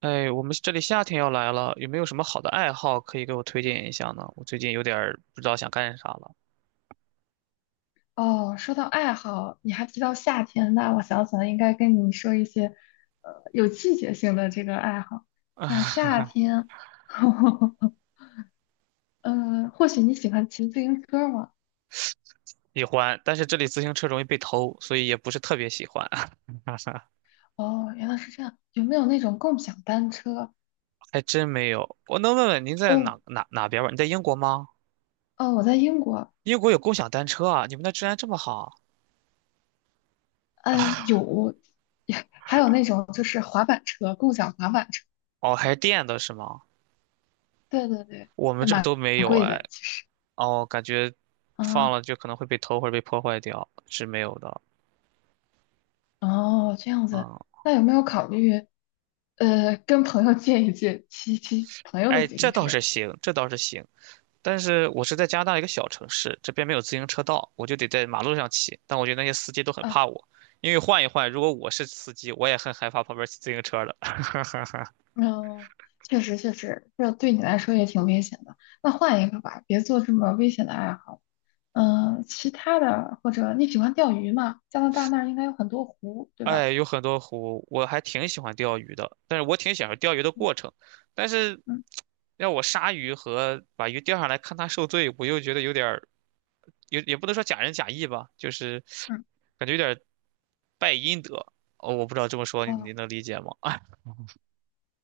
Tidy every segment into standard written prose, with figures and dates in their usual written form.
哎，我们这里夏天要来了，有没有什么好的爱好可以给我推荐一下呢？我最近有点儿不知道想干啥了。哦，说到爱好，你还提到夏天，那我想起来应该跟你说一些，有季节性的这个爱好，像 夏天，嗯或许你喜欢骑自行车吗？喜欢，但是这里自行车容易被偷，所以也不是特别喜欢。哦，原来是这样，有没有那种共享单车？还真没有。我能问问您在哦，哪边儿吗？你在英国吗？哦，我在英国，英国有共享单车啊？你们那治安这么好？呃，有，还有那种就是滑板车，共享滑板车，哦，还是电的是吗？对对对，我们对这儿嘛，都没有哎。哦，感觉啊。嗯放了就可能会被偷或者被破坏掉，是没有的。哦，这样子，嗯，那有没有考虑，跟朋友借一借，骑骑朋友的哎，自行这倒车是行，这倒是行。但是我是在加拿大一个小城市，这边没有自行车道，我就得在马路上骑。但我觉得那些司机都很啊？怕我，因为换一换，如果我是司机，我也很害怕旁边骑自行车的。嗯，确实确实，这对你来说也挺危险的。那换一个吧，别做这么危险的爱好。嗯，其他的或者你喜欢钓鱼吗？加拿大那儿应该有很多湖，对哎，吧？有很多湖，我还挺喜欢钓鱼的，但是我挺享受钓鱼的嗯过程。但是嗯让我杀鱼和把鱼钓上来看它受罪，我又觉得有点儿，也不能说假仁假义吧，就是嗯，感觉有点儿败阴德。哦，我不知道这么说你哦。能理解吗？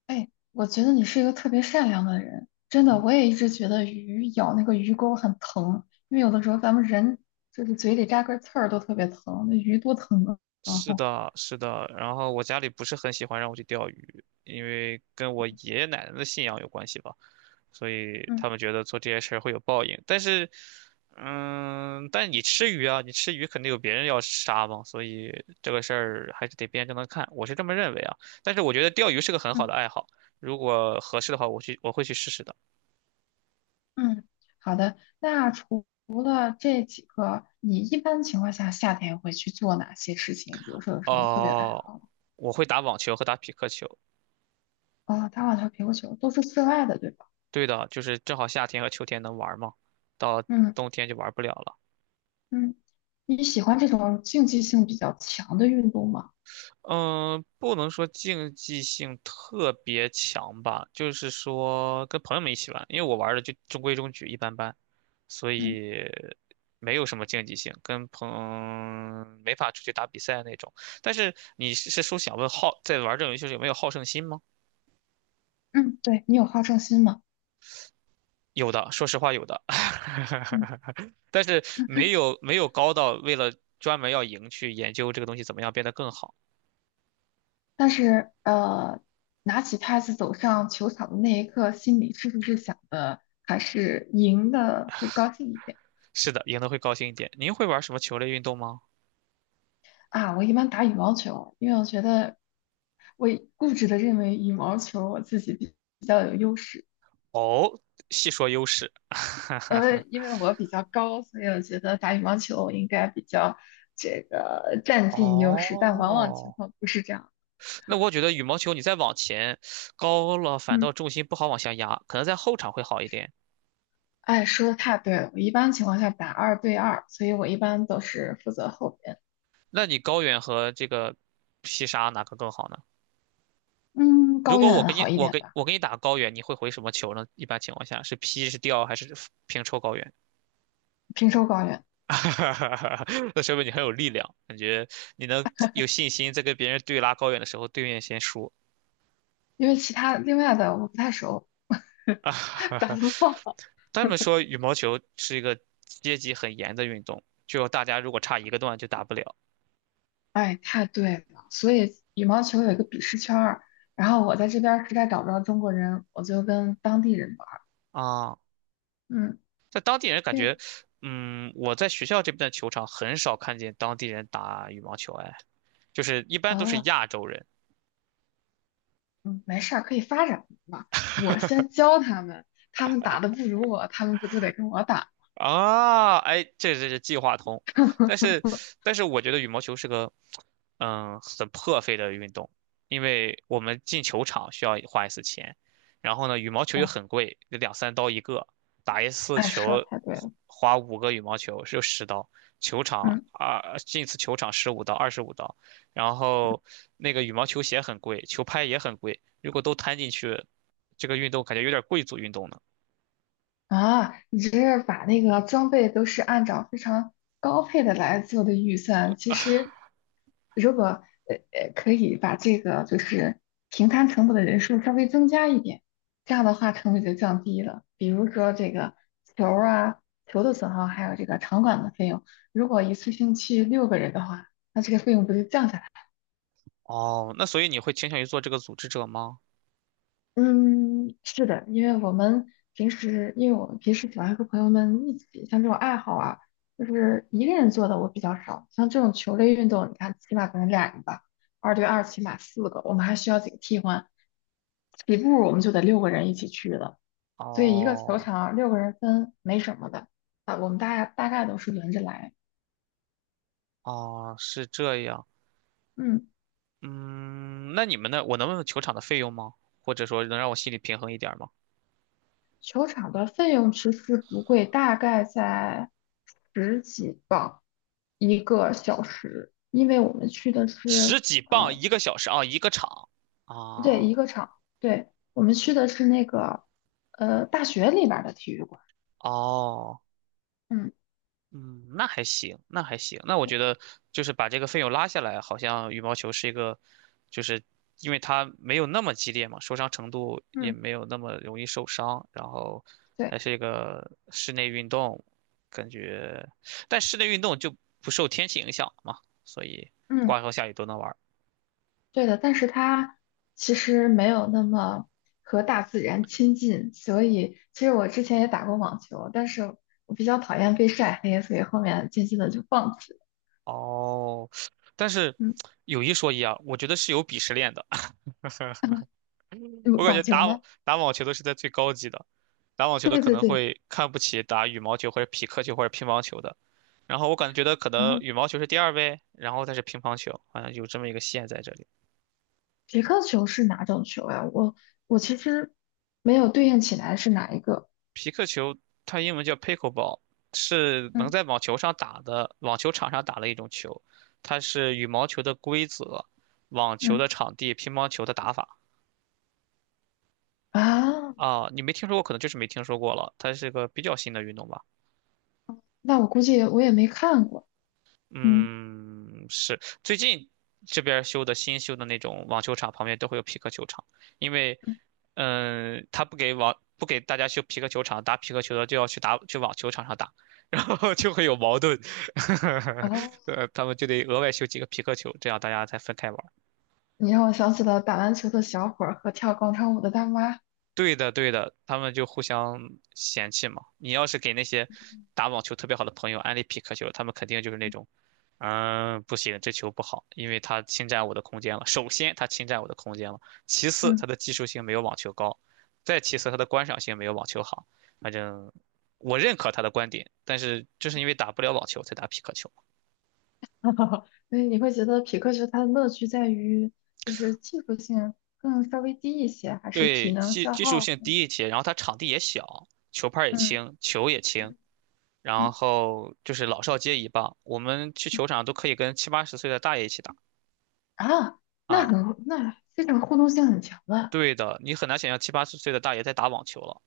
哎，我觉得你是一个特别善良的人，真的，我也一直觉得鱼咬那个鱼钩很疼，因为有的时候咱们人就是嘴里扎根刺儿都特别疼，那鱼多疼啊！然是后，的，是的。然后我家里不是很喜欢让我去钓鱼，因为跟我爷爷奶奶的信仰有关系吧，所以他嗯们觉得做这些事儿会有报应。但是，嗯，但你吃鱼啊，你吃鱼肯定有别人要杀嘛，所以这个事儿还是得辩证的看，我是这么认为啊。但是我觉得钓鱼是个很好嗯的爱好，如果合适的话，我会去试试的。嗯，好的，那除了这几个，你一般情况下夏天会去做哪些事情？比如说有什么特别的爱哦，好吗？我会打网球和打匹克球。啊、打网球、乒乓球都是室外的，对吧？对的，就是正好夏天和秋天能玩嘛，到嗯冬天就玩不了了。嗯，你喜欢这种竞技性比较强的运动吗？嗯，不能说竞技性特别强吧，就是说跟朋友们一起玩，因为我玩的就中规中矩，一般般，所嗯以没有什么竞技性，没法出去打比赛那种。但是你是说想问好，在玩这种游戏时有没有好胜心吗？嗯，对，你有好胜心吗？有的，说实话有的，嗯。但是没有高到为了专门要赢去研究这个东西怎么样变得更好。但是拿起拍子走上球场的那一刻，心里是不是想的还是赢的会高兴一点是的，赢得会高兴一点。您会玩什么球类运动吗？啊？我一般打羽毛球，因为我觉得我固执的认为羽毛球我自己比较有优势。哦，细说优势。因为我比较高，所以我觉得打羽毛球我应该比较这个占尽优势，但往往情哦，况不是这样。那我觉得羽毛球你再往前高了，反嗯，倒重心不好往下压，可能在后场会好一点。哎，说的太对了，我一般情况下打二对二，所以我一般都是负责后边。那你高远和这个劈杀哪个更好呢？嗯，如高果我远给你，好一我点给吧，我给你打高远，你会回什么球呢？一般情况下是劈是吊还是平抽高远？平州高远，那说明你很有力量，感觉你能有信心在跟别人对拉高远的时候，对面先输。因为其他另外的我不太熟，打不过。他们说羽毛球是一个阶级很严的运动，就大家如果差一个段就打不了 哎，太对了，所以羽毛球有一个鄙视圈儿，然后我在这边儿实在找不着中国人，我就跟当地人玩儿。啊。嗯，在当地人感因为觉，嗯，我在学校这边的球场很少看见当地人打羽毛球，哎，就是一般都是啊，亚洲人。嗯，没事儿，可以发展嘛。我先教他们，他们打的不如我，他们不就得跟我打？啊，哎，这是计划通，但是 但是我觉得羽毛球是个很破费的运动，因为我们进球场需要花一次钱，然后呢羽毛球又哦，很贵，得两三刀一个，打一次哎，说球得太对花了。花5个羽毛球是10刀，球场嗯。啊进一次球场十五刀25刀，然后那个羽毛球鞋很贵，球拍也很贵，如果都摊进去，这个运动感觉有点贵族运动呢。啊，你这是把那个装备都是按照非常高配的来做的预算。其实，如果可以把这个就是平摊成本的人数稍微增加一点，这样的话成本就降低了。比如说这个球儿啊、球的损耗，还有这个场馆的费用，如果一次性去六个人的话，那这个费用不就降下来了哦，那所以你会倾向于做这个组织者吗？嗯，是的，因为我们平时，因为我们平时喜欢和朋友们一起，像这种爱好啊，就是一个人做的我比较少。像这种球类运动，你看起码可能俩人吧，二对二起码四个，我们还需要几个替换。起步我们就得六个人一起去了，所以一个球哦场啊六个人分没什么的啊，我们大概都是轮着来。哦，是这样。嗯。嗯，那你们那，我能问问球场的费用吗？或者说能让我心里平衡一点儿吗？球场的费用其实不贵，大概在十几磅一个小时，因为我们去的十是几磅一个小时啊，一个场不对，啊，一个场，对，我们去的是那个大学里边儿的体育馆，哦。嗯，嗯，那还行，那还行。那我对，觉得就是把这个费用拉下来，好像羽毛球是一个，就是因为它没有那么激烈嘛，受伤程度也嗯，没有那么容易受伤，然后还对，是一个室内运动，感觉，但室内运动就不受天气影响嘛，所以嗯，刮风下雨都能玩儿。对的，但是它其实没有那么和大自然亲近，所以其实我之前也打过网球，但是我比较讨厌被晒黑，所以后面渐渐的就放弃了，哦，但是嗯，嗯有一说一啊，我觉得是有鄙视链的。我感网觉球打网吗？打网球的是在最高级的，打网球的对可对能对，会看不起打羽毛球或者匹克球或者乒乓球的，然后我感觉得可能啊，羽毛球是第二位，然后再是乒乓球，好像有这么一个线在这里。皮克球是哪种球呀、我其实没有对应起来是哪一个匹克球它英文叫 pickleball，是能嗯在网球上打的，网球场上打的一种球，它是羽毛球的规则，网球的嗯场地，乒乓球的打法。啊？啊，你没听说过，可能就是没听说过了。它是个比较新的运动吧。那我估计我也没看过。嗯，嗯，是最近这边儿修的新修的那种网球场旁边都会有皮克球场，因为，嗯嗯，他不给大家修皮克球场，打皮克球的就要去打去网球场上打，然后就会有矛盾，哦，他们就得额外修几个皮克球，这样大家才分开玩。你让我想起了打篮球的小伙儿和跳广场舞的大妈。对的，对的，他们就互相嫌弃嘛。你要是给那些打网球特别好的朋友安利匹克球，他们肯定就是那种，嗯，不行，这球不好，因为它侵占我的空间了。首先，它侵占我的空间了；其次，嗯，它的技术性没有网球高；再其次，它的观赏性没有网球好。反正我认可他的观点，但是就是因为打不了网球才打匹克球。哈哈。所以你会觉得匹克球它的乐趣在于就是技术性更稍微低一些，还是体对，能技消技术耗？性低一些，然后它场地也小，球拍儿也嗯轻，球也轻。嗯然嗯后就是老少皆宜吧。我们去球场都可以跟七八十岁的大爷一起打啊，那啊。很那这种互动性很强的，对的，你很难想象七八十岁的大爷在打网球了。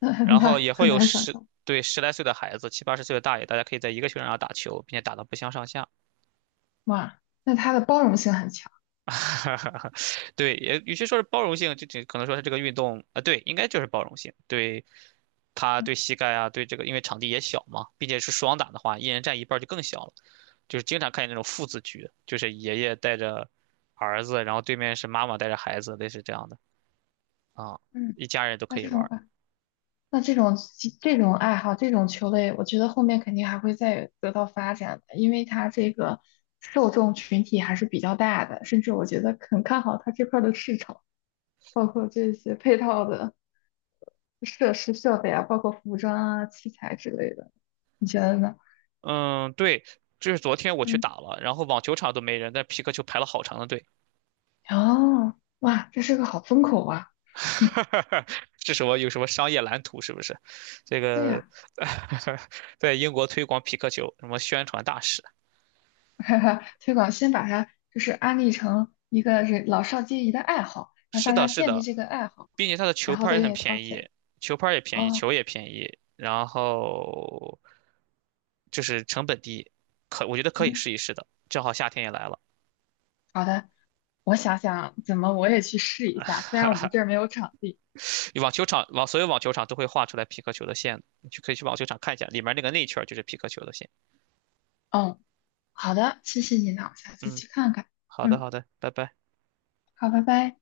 那然后也会很有难想十，象。对，十来岁的孩子，七八十岁的大爷，大家可以在一个球场上打球，并且打得不相上下。哇，那他的包容性很强。对，也与其说是包容性，就可能说是这个运动啊，对，应该就是包容性，对他嗯对膝盖啊，对这个，因为场地也小嘛，并且是双打的话，一人占一半儿就更小了。就是经常看见那种父子局，就是爷爷带着儿子，然后对面是妈妈带着孩子，类似这样的啊，嗯，一家人都那可以这玩种儿爱，那这种爱好，这种球类，我觉得后面肯定还会再得到发展的，因为它这个受众群体还是比较大的，甚至我觉得很看好它这块儿的市场，包括这些配套的设施设备啊，包括服装啊、器材之类的，你觉得呢？嗯，对，这是昨天我去打嗯，了，然后网球场都没人，但皮克球排了好长的队。哦，哇，这是个好风口啊！嗯，这什么有什么商业蓝图是不是？这对个 呀。在英国推广皮克球，什么宣传大使？哈哈，推广，先把它就是安利成一个人老少皆宜的爱好，让是大的，家是建立的，这个爱好，并且它的球然后拍儿再也很愿意掏便宜，钱。球拍儿也便宜，哦，球也便宜，然后就是成本低，可我觉得可以嗯，试一试的。正好夏天也来了，好的，我想想怎么我也去试一下，虽然我们这儿没有场地。网球场网所有网球场都会画出来皮克球的线的，你去可以去网球场看一下，里面那个内圈儿就是皮克球的线。哦，好的，谢谢你呢，我下次嗯，去看看。好的嗯，好的，拜拜。好，拜拜。